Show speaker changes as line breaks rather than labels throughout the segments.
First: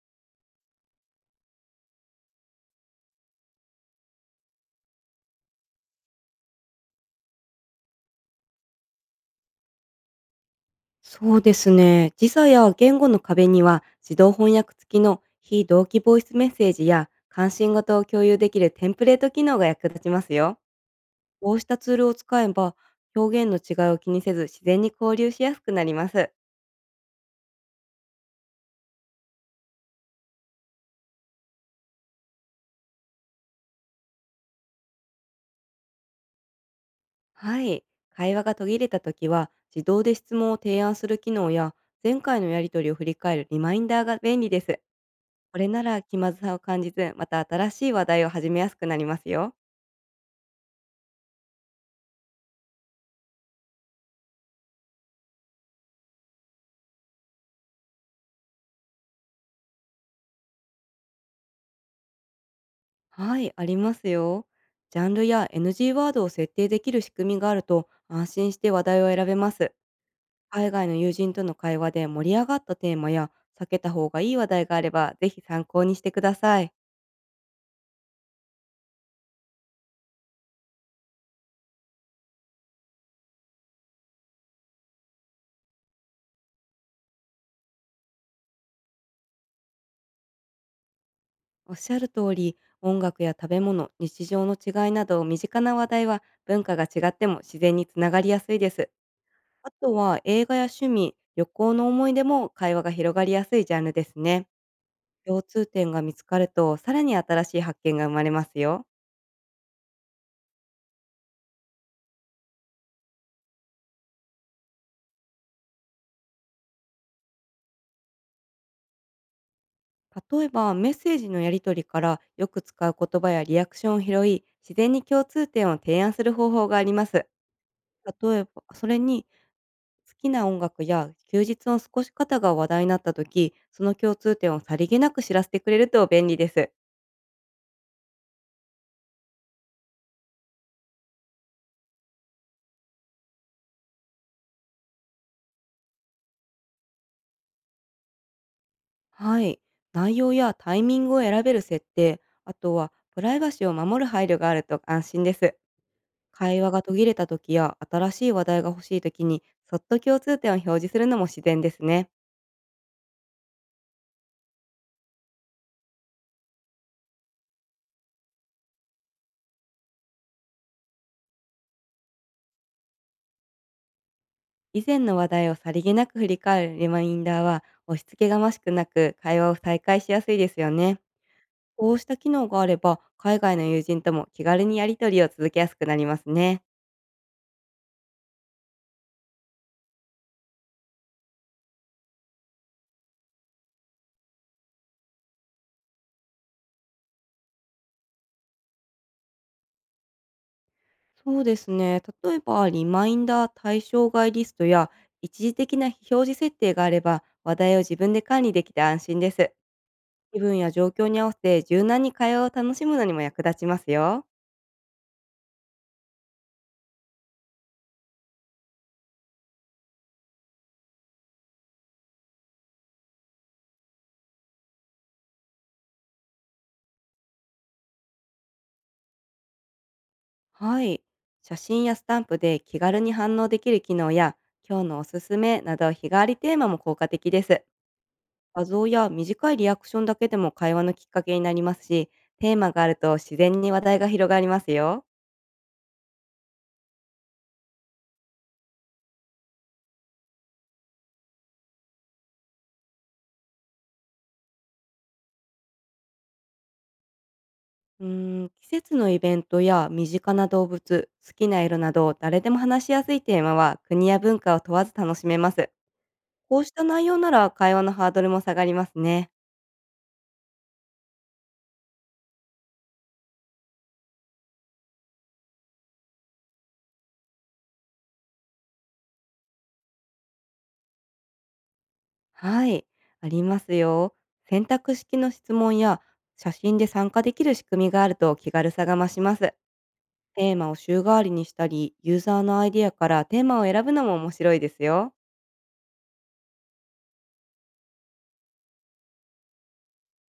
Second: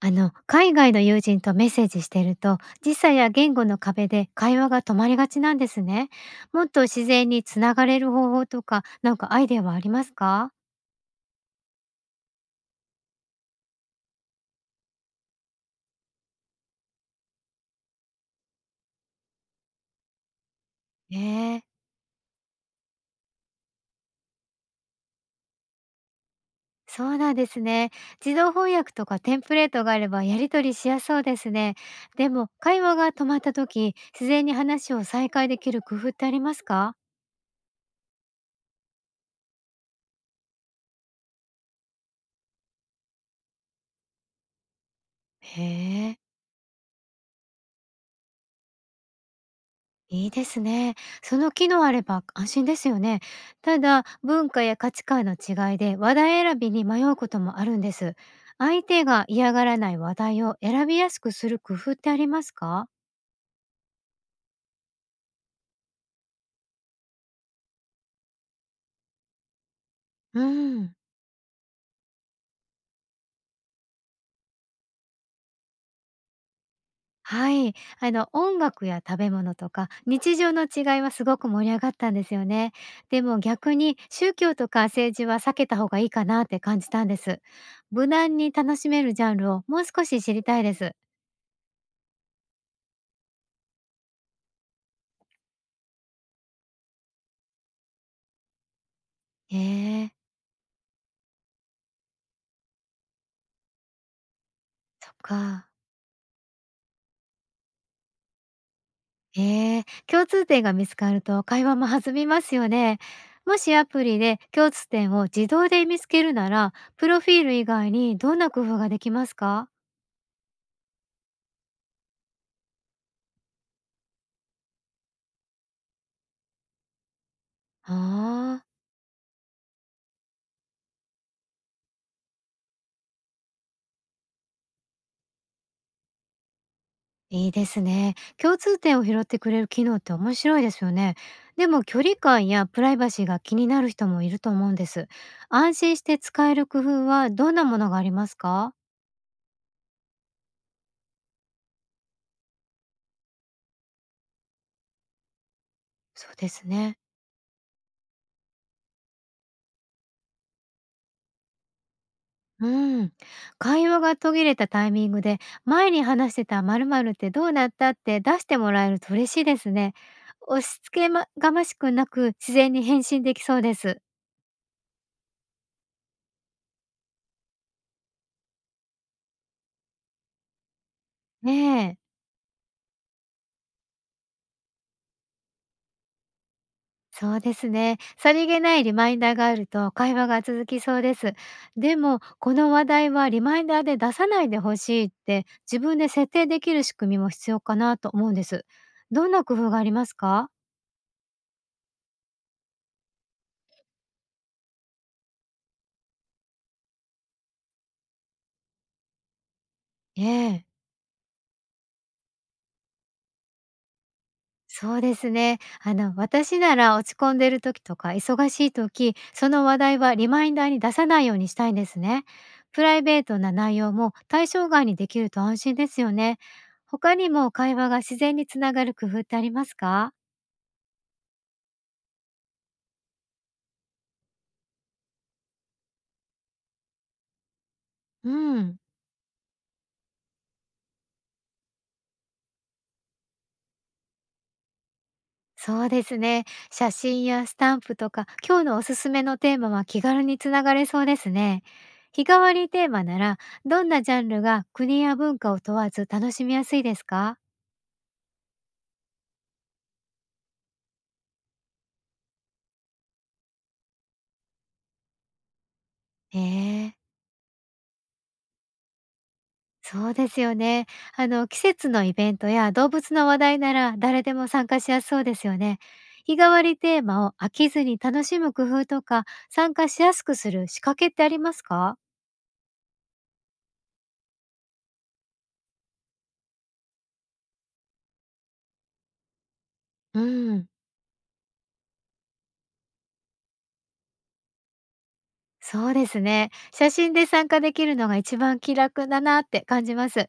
海外の友人とメッセージしてると、時差や言語の壁で会話が止まりがちなんですね。もっと自然につながれる方法とか、アイデアはありますか？
そうですね。時差や言語の壁には自動翻訳付きの非同期ボイスメッセージや関心型を共有できるテンプレート機能が役立ちますよ。こ
え
うし
え、
たツールを使えば、表現の違いを気にせず自然に交流しやすくなります。
そうなんですね。自動翻訳とかテンプレートがあればやり取りしやすそうですね。でも、会話が止まった時自然に話を再開できる工夫ってありますか？
はい。会話が途切れた時は、自動で質問を提案する機能や、前回のやり取りを振り返るリマインダーが便利です。こ
へ
れなら、気
え。
まずさを感じず、また新しい話題を始めやすくなりますよ。
いいですね。その機能あれば安心ですよね。ただ、文化や価値観の違いで話題選びに迷うこともあるんです。相手が嫌がらない話題を選びやすくする工夫ってありますか？
はい、ありますよ。ジャンルや NG ワードを設定できる仕組みがあると、安心して話題を選べます。
う
海外
ん、
の友人との会話で盛り上がったテーマや、避けた方がいい話題があれば、ぜひ参考にしてください。
はい。音楽や食べ物とか日常の違いはすごく盛り上がったんですよね。でも逆に宗教とか政治は避けた方がいいかなって感じたんです。無難に楽しめるジャンルをもう少し知りたいです。
おっしゃる通り、音楽や食べ物、日常の違いなど身近な話題は、文化が違っても自然につながりやすいです。
え
あと
え。
は映画や趣味、旅行の思い出も会話が広がりやすいジャンルですね。
そっ
共通
か。
点が見つかると、さらに新しい発見が生まれますよ。
ええ、共通点が見つかると会話も弾みますよね。もしアプリで共通点を自動で見つけるなら、プロフィール以外にどんな工夫ができますか？
例えば、メッセージのやり取りからよく使う言葉やリアクションを拾い、自然に共通点を提案する方法があります。例え
あ
ば
あ、
それに、好きな音楽や休日の過ごし方が話題になった時、その共通点をさりげなく知らせてくれると便利です。
いいですね。共通点を拾ってくれる機能って面白いですよね。でも距離感やプライバシーが気になる人もいると思うんです。安心して使える工夫はどんなものがありますか？
はい。内容やタイミングを選べる設定、あとはプライバシーを守る配慮があると安心です。
そうで
会
す
話が途
ね。
切れた時や新しい話題が欲しい時に、そっと共通点を表示するのも自然ですね。
うん。会話が途切れたタイミングで、前に話してた〇〇ってどうなったって出してもらえると嬉しいですね。押し付けまがましくなく自然に返信できそうです。
以前の話題をさりげなく振り返るリマインダーは、押し付けがましくなく、会話を再開しやすいですよね。
ね
こ
え。
うした機能があれば、海外の友人とも気軽にやり取りを続けやすくなりますね。
そうですね。さりげないリマインダーがあると会話が続きそうです。でも、この話題はリマインダーで出さないでほしいって自分で設定できる仕組みも必要かなと思うんです。どんな工夫がありますか？
そうですね。例えば、リマインダー対象外リストや、一時的な非表示設定があれば、話題を自分で管理できて安心です。
え
気分や
え。
状況に合わせて柔軟に会話を楽しむのにも役立ちますよ。
そうですね。私なら落ち込んでる時とか忙しい時、その話題はリマインダーに出さないようにしたいんですね。プライベートな内容も対象外にできると安心ですよね。他にも会話が自然につながる工夫ってありますか？
はい。写真やスタンプで気軽に反応できる機能や、今日のおすすめなど日替わりテーマも効果的です。
う
画
ん。
像や短いリアクションだけでも会話のきっかけになりますし、テーマがあると自然に話題が広がりますよ。
そうですね。写真やスタンプとか、今日のおすすめのテーマは気軽につながれそうですね。日替わりテーマなら、どんなジャンルが国や文化を問わず楽しみやすいですか？
うー季節のイベントや身近な動物、好きな色など誰でも話しやすいテーマは、国や文化を問わず楽しめます。こうした
え
内
え。
容なら、会話のハードルも下がりますね。
そうですよね。季節のイベントや動物の話題なら誰でも参加しやすそうですよね。日替わりテーマを飽きずに楽しむ工夫とか、参加しやすくする仕掛けってありますか？
はい、ありますよ。選択式の質問や写真で参加できる仕組みがあると、気軽さが増します。
う
テー
ん、
マを週替わりにしたり、ユーザーのアイディアからテーマを選ぶのも面白いですよ。
そうですね。写真で参加できるのが一番気楽だなって感じます。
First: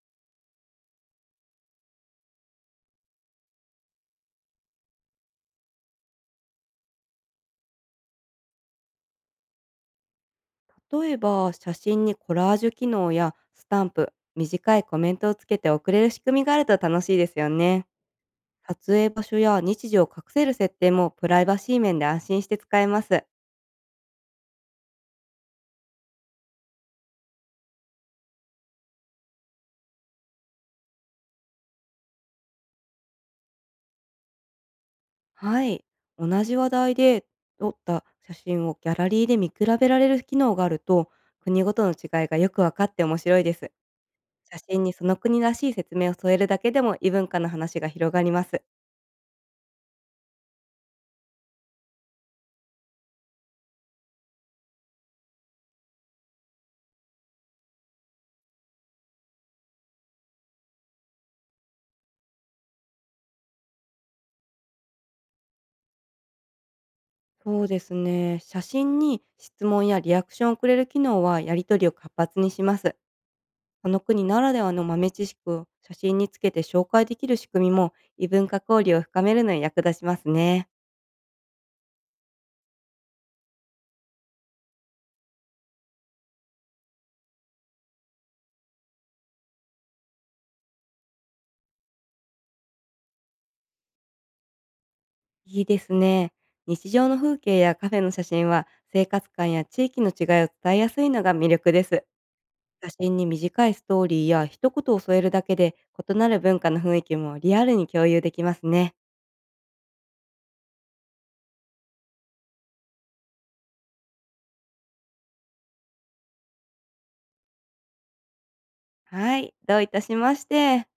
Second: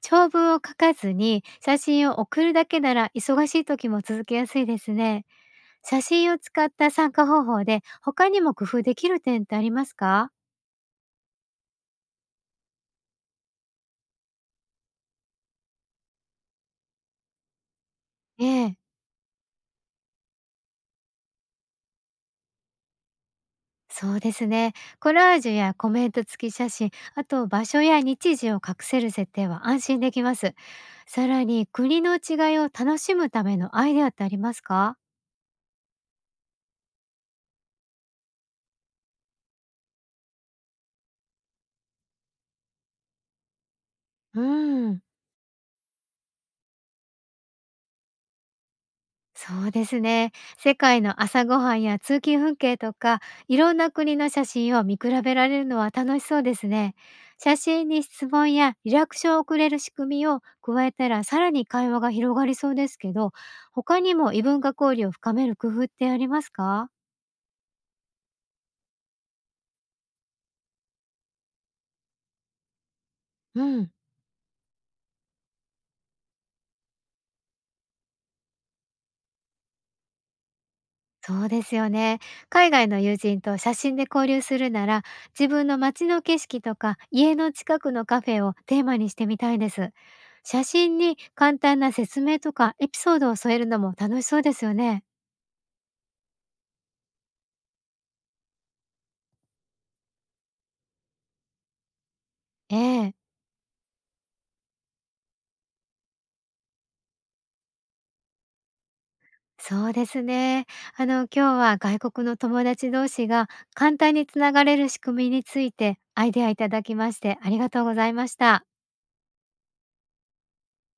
長文を書かずに写真を送るだけなら忙しい時も続けやすいですね。写真を使った参加方法で他にも工夫できる点ってありますか？
例えば、写真にコラージュ機能やスタンプ、短いコメントをつけて送れる仕組みがあると楽しいですよね。
ええ。
撮影場所や日時を隠せる設定も、プライバシー面で安心して使えます。
そうですね。コラージュやコメント付き写真、あと場所や日時を隠せる設定は安心できます。さらに国の違いを楽しむためのアイデアってありますか？
はい。同じ話題で撮った写真をギャラリーで見比べられる機能があると、国ごとの違いがよく分かって面白いです。
うー
写真に
ん、
その国らしい説明を添えるだけでも、異文化の話が広がります。
そうですね。世界の朝ごはんや通勤風景とか、いろんな国の写真を見比べられるのは楽しそうですね。写真に質問やリアクションをくれる仕組みを加えたら、さらに会話が広がりそうですけど、他にも異文化交流を深める工夫ってありますか？
そうですね。写真に質問やリアクションをくれる機能は、やり取りを活発にします。
う
そ
ん。
の国ならではの豆知識を写真につけて紹介できる仕組みも、異文化交流を深めるのに役立ちますね。
そうですよね。海外の友人と写真で交流するなら、自分の街の景色とか家の近くのカフェをテーマにしてみたいです。写真に簡単な説明とかエピソードを添えるのも楽しそうですよね。
いいですね。日常の風景やカフェの写真は、生活感や地域の違いを伝えやすいのが魅力です。
え
写
え。
真に短いストーリーや一言を添えるだけで、異なる文化の雰囲気もリアルに共有できますね。
そうですね。今日は外国の友達同士が簡単につながれる仕組みについてアイデアいただきましてありがとうございました。
はい、どういたしまして。